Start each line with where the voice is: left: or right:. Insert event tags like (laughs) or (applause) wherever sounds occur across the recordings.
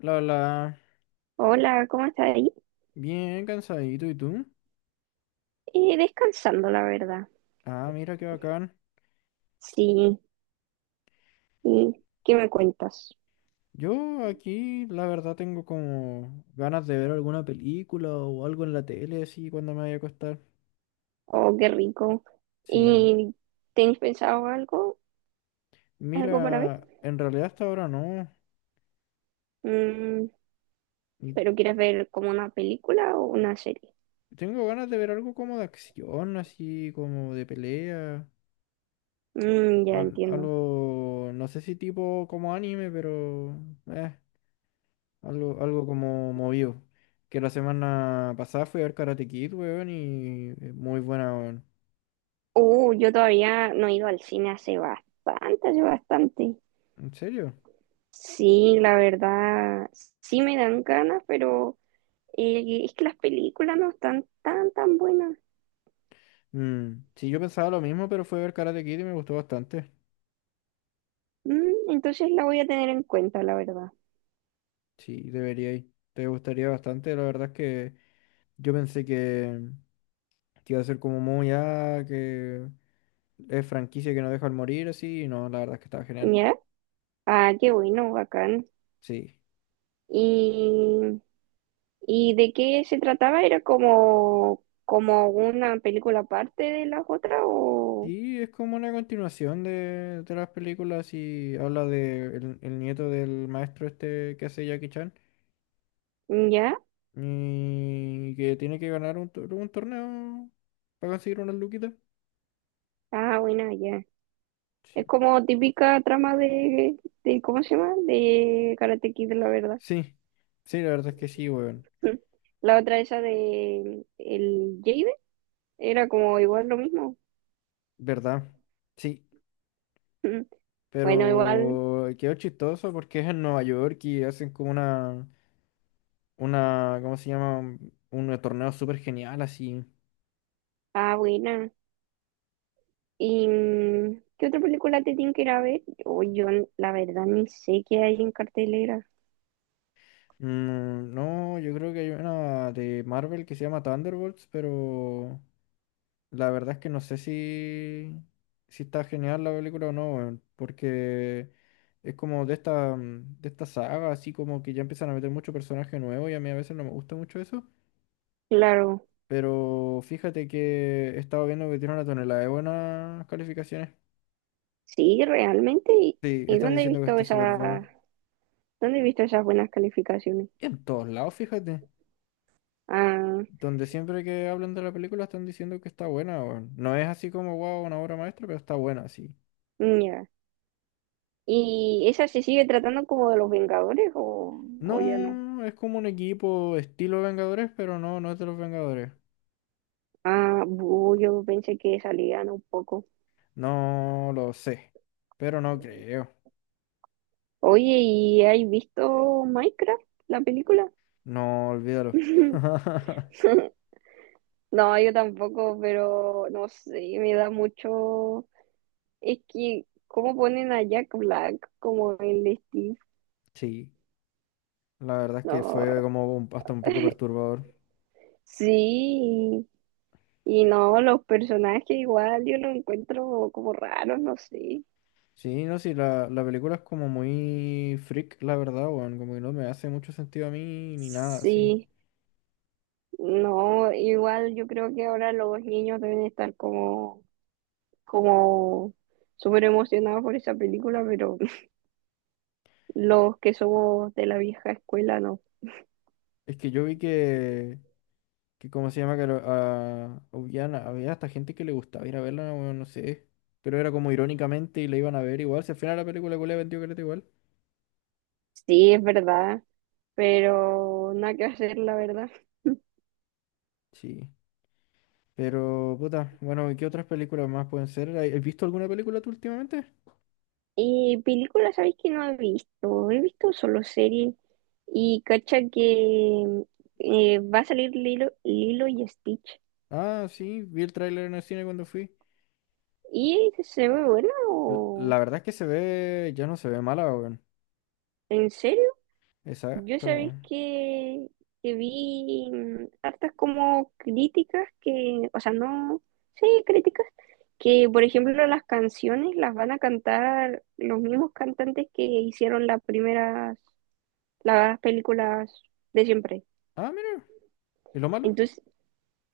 left: La, la,
right: Hola, ¿cómo estás ahí?
left: Bien cansadito, ¿y tú?
right: Descansando, la verdad.
left: Ah, mira qué bacán.
right: Sí, ¿y qué me cuentas?
left: Yo aquí, la verdad, tengo como ganas de ver alguna película o algo en la tele, así, cuando me vaya a acostar.
right: Oh, qué rico.
left: Sí.
right: ¿Y tenéis pensado algo, algo para ver?
left: Mira, en realidad hasta ahora no.
right: Mm,
left: Y
right: ¿pero quieres ver como una película o una serie?
left: tengo ganas de ver algo como de acción, así, como de pelea.
right: Mm, ya entiendo.
left: Algo, no sé si tipo como anime, pero... Eh, algo como movido. Que la semana pasada fui a ver Karate Kid, weón, y muy buena, weón.
right: Yo todavía no he ido al cine hace bastante, hace bastante.
left: ¿En serio?
right: Sí, la verdad, sí me dan ganas, pero es que las películas no están tan buenas.
left: Mm, sí, yo pensaba lo mismo, pero fue ver Karate Kid y me gustó bastante.
right: Mm, entonces la voy a tener en cuenta, la verdad.
left: Sí, debería ir. Te gustaría bastante. La verdad es que yo pensé que, que iba a ser como muy, ah, que es franquicia que no deja al morir, así. Y no, la verdad es que estaba genial.
right: Ya, ah, qué bueno, bacán.
left: Sí.
right: ¿Y, y de qué se trataba? ¿Era como, como una película aparte de las otras o
left: Y es como una continuación de las películas y habla de el nieto del maestro este que hace Jackie Chan
right: ya?
left: y que tiene que ganar un torneo para conseguir unas luquitas.
right: Ah, bueno, ya.
left: Sí.
right: Es como típica trama de ¿cómo se llama? De Karate Kid, la verdad.
left: Sí, sí, la verdad es que sí, weón.
right: Mm. La otra esa de el Jade era como igual lo mismo.
left: ¿Verdad? Sí,
right: Mm. Bueno, igual.
left: pero quedó chistoso porque es en Nueva York y hacen como ¿cómo se llama? Un torneo súper genial así.
right: Ah, buena. ¿Y mm, qué otra película te tienen que ir a ver? Yo, la verdad ni sé qué hay en cartelera.
left: Mm, no, yo creo que hay una de Marvel que se llama Thunderbolts, pero la verdad es que no sé si está genial la película o no, weón, porque es como de esta, de esta saga, así como que ya empiezan a meter mucho personaje nuevo y a mí a veces no me gusta mucho eso.
right: Claro,
left: Pero fíjate que he estado viendo que tiene una tonelada de buenas calificaciones.
right: sí, realmente.
left: Sí,
right: Y
left: están
right: dónde he
left: diciendo que
right: visto
left: está súper buena.
right: esa, dónde he visto esas buenas calificaciones?
left: Y en todos lados, fíjate.
right: Ah,
left: Donde siempre que hablan de la película están diciendo que está buena, weón. No es así como, wow, una obra maestra, pero está buena, sí.
right: ya. ¿Y esa se sigue tratando como de los Vengadores o ya no?
left: No, es como un equipo estilo Vengadores, pero no, no es de los Vengadores.
right: Ah, bu, yo pensé que salían un poco.
left: No lo sé, pero no creo.
right: Oye, ¿y has visto Minecraft, la película?
left: No, olvídalo.
right: (laughs)
left: (laughs)
right: (laughs) No, yo tampoco, pero no sé, me da mucho. Es que, ¿cómo ponen a Jack Black como el Steve?
left: Sí, la verdad es que
right: No,
left: fue como hasta un poco perturbador.
right: sí, y no, los personajes igual yo los encuentro como raros, no sé.
left: Sí, no, sí, la película es como muy freak, la verdad, weón. Como que no me hace mucho sentido a mí ni nada, sí.
right: Sí, no, igual yo creo que ahora los niños deben estar como, como súper emocionados por esa película, pero (laughs) los que somos de la vieja escuela no.
left: Es que yo vi que ¿cómo se llama? Que había hasta gente que le gustaba ir a verla, weón, no sé. Pero era como irónicamente y la iban a ver igual. Si al final la película que le vendió caleta igual.
right: Sí, es verdad, pero nada que hacer, la verdad.
left: Sí. Pero, puta, bueno, ¿y qué otras películas más pueden ser? ¿Has visto alguna película tú últimamente?
right: Y películas, ¿sabéis que no he visto? He visto solo series. Y cacha que va a salir Lilo, Lilo y Stitch.
left: Ah, sí, vi el tráiler en el cine cuando fui.
right: ¿Y se ve buena o
left: La verdad es que se ve, ya no se ve mala, weón.
right: en serio? Yo
left: Exacto,
right: sabéis
left: weón.
right: que vi mm, hartas como críticas que, o sea, no, sí, críticas, que por ejemplo las canciones las van a cantar los mismos cantantes que hicieron las primeras, las películas de siempre.
left: Ah, mira. ¿Y lo malo?
right: Entonces,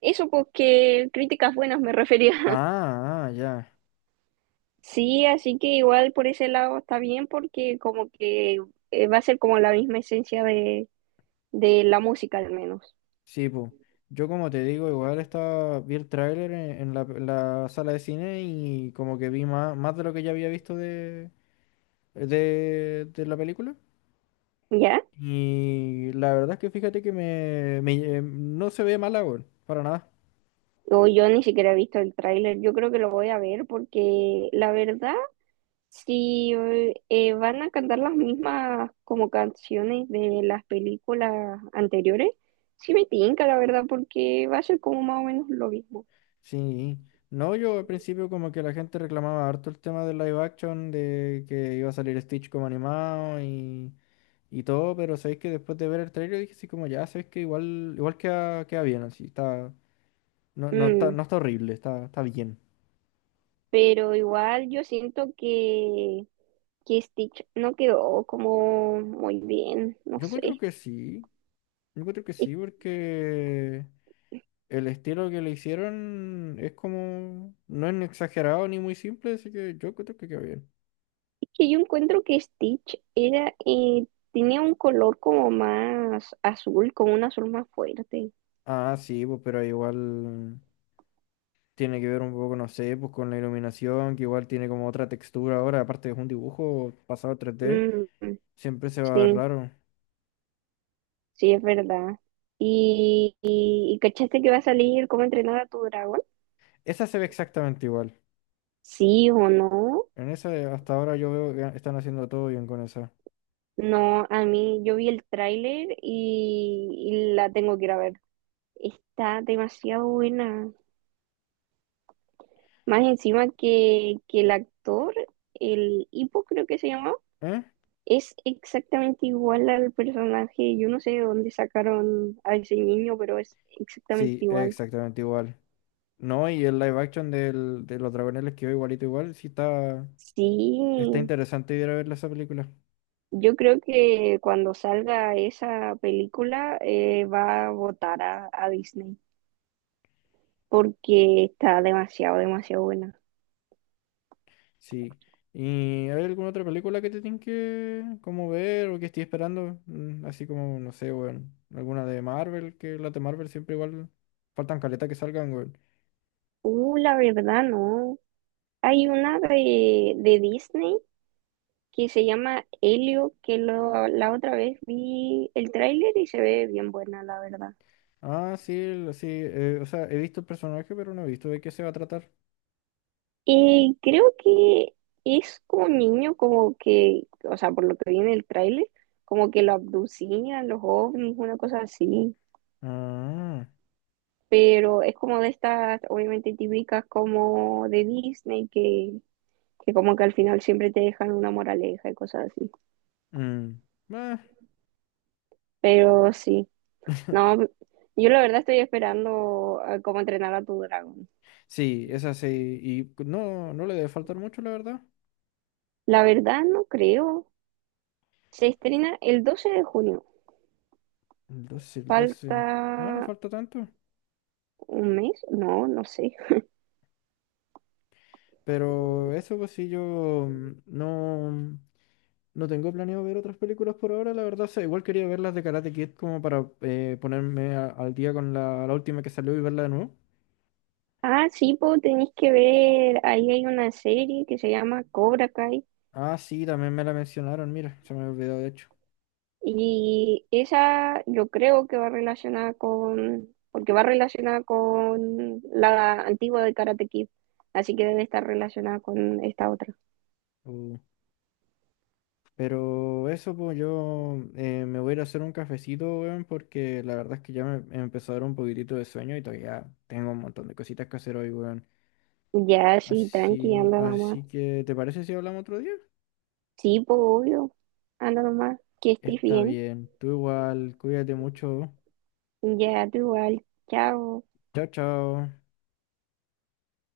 right: eso, pues que críticas buenas me refería. (laughs)
left: Ah, ah, ya.
right: Sí, así que igual por ese lado está bien porque como que va a ser como la misma esencia de la música al menos,
left: Sí, pues. Yo como te digo, igual estaba, vi el tráiler en la sala de cine y como que vi más, más de lo que ya había visto de la película.
right: ¿ya?
left: Y la verdad es que fíjate que no se ve mala, weón, para nada.
right: O yo ni siquiera he visto el tráiler, yo creo que lo voy a ver porque la verdad, si van a cantar las mismas como canciones de las películas anteriores, sí me tinca la verdad porque va a ser como más o menos lo mismo.
left: Sí. No, yo al principio como que la gente reclamaba harto el tema del live action, de que iba a salir Stitch como animado y todo, pero sabéis que después de ver el trailer dije así como ya, sabéis que igual, igual queda, queda bien, así, está, no, no está,
right: Mm,
left: no está horrible, está, está bien.
right: pero igual yo siento que Stitch no quedó como muy bien, no
left: Yo encuentro
right: sé.
left: que sí, yo encuentro que
right: Es
left: sí, porque el estilo que le hicieron es como, no es ni exagerado ni muy simple, así que yo encuentro que queda bien.
right: es que yo encuentro que Stitch era, tenía un color como más azul, como un azul más fuerte.
left: Ah, sí, pues, pero igual tiene que ver un poco, no sé, pues con la iluminación, que igual tiene como otra textura ahora, aparte es un dibujo pasado a 3D,
right: Mm,
left: siempre se va a ver
right: sí,
left: raro.
right: sí, es verdad. ¿Y, y cachaste que va a salir cómo entrenar a tu dragón?
left: Esa se ve exactamente igual.
right: Sí o no.
left: En esa, hasta ahora yo veo que están haciendo todo bien con esa.
right: No, a mí yo vi el tráiler y la tengo que ir a ver. Está demasiado buena. Más encima que el actor, el Hippo creo que se llamaba,
left: ¿Eh?
right: es exactamente igual al personaje. Yo no sé de dónde sacaron a ese niño, pero es exactamente
left: Sí,
right: igual.
left: exactamente igual. No, y el live action de los dragones les quedó igualito igual. Sí, está, está
right: Sí,
left: interesante ir a verla esa película.
right: yo creo que cuando salga esa película va a votar a Disney porque está demasiado, demasiado buena.
left: Sí. ¿Y hay alguna otra película que te tienen que como ver o que estoy esperando? Mm, así como, no sé, weón. Alguna de Marvel, que las de Marvel siempre igual faltan caleta que salgan, weón.
right: La verdad no. Hay una de Disney que se llama Helio, que lo, la otra vez vi el tráiler y se ve bien buena, la verdad.
left: Ah, sí, sí, o sea, he visto el personaje, pero no he visto de qué se va a tratar.
right: Y creo que es como un niño, como que, o sea, por lo que vi en el tráiler, como que lo abducían los ovnis, una cosa así.
left: Ah.
right: Pero es como de estas, obviamente típicas como de Disney, que como que al final siempre te dejan una moraleja y cosas así.
left: Mm. Meh.
right: Pero sí. No,
left: (laughs)
right: yo la verdad estoy esperando a cómo entrenar a tu dragón.
left: Sí, esa sí. Y no, no le debe faltar mucho, la verdad.
right: La verdad no creo. Se estrena el 12 de junio.
left: El 12. El
right: Falta
left: 12. No, no falta tanto.
right: un mes, no, no sé.
left: Pero eso, pues sí, yo no tengo planeado ver otras películas por ahora, la verdad. O sea, igual quería ver las de Karate Kid como para al día con la última que salió y verla de nuevo.
right: Ah, sí, pues tenéis que ver, ahí hay una serie que se llama Cobra Kai
left: Ah, sí, también me la mencionaron, mira, se me había olvidado de hecho.
right: y esa yo creo que va relacionada con, porque va relacionada con la antigua de Karate Kid, así que debe estar relacionada con esta otra.
left: Pero eso, pues yo me voy a ir a hacer un cafecito, weón, porque la verdad es que ya me empezó a dar un poquitito de sueño y todavía tengo un montón de cositas que hacer hoy, weón.
right: Ya, sí, tranqui,
left: Así,
right: anda mamá.
left: así que, ¿te parece si hablamos otro día?
right: Sí, pues obvio. Anda nomás, que estés
left: Está
right: bien.
left: bien, tú igual, cuídate mucho.
right: Ya tú igual. Chao.
left: Chao, chao.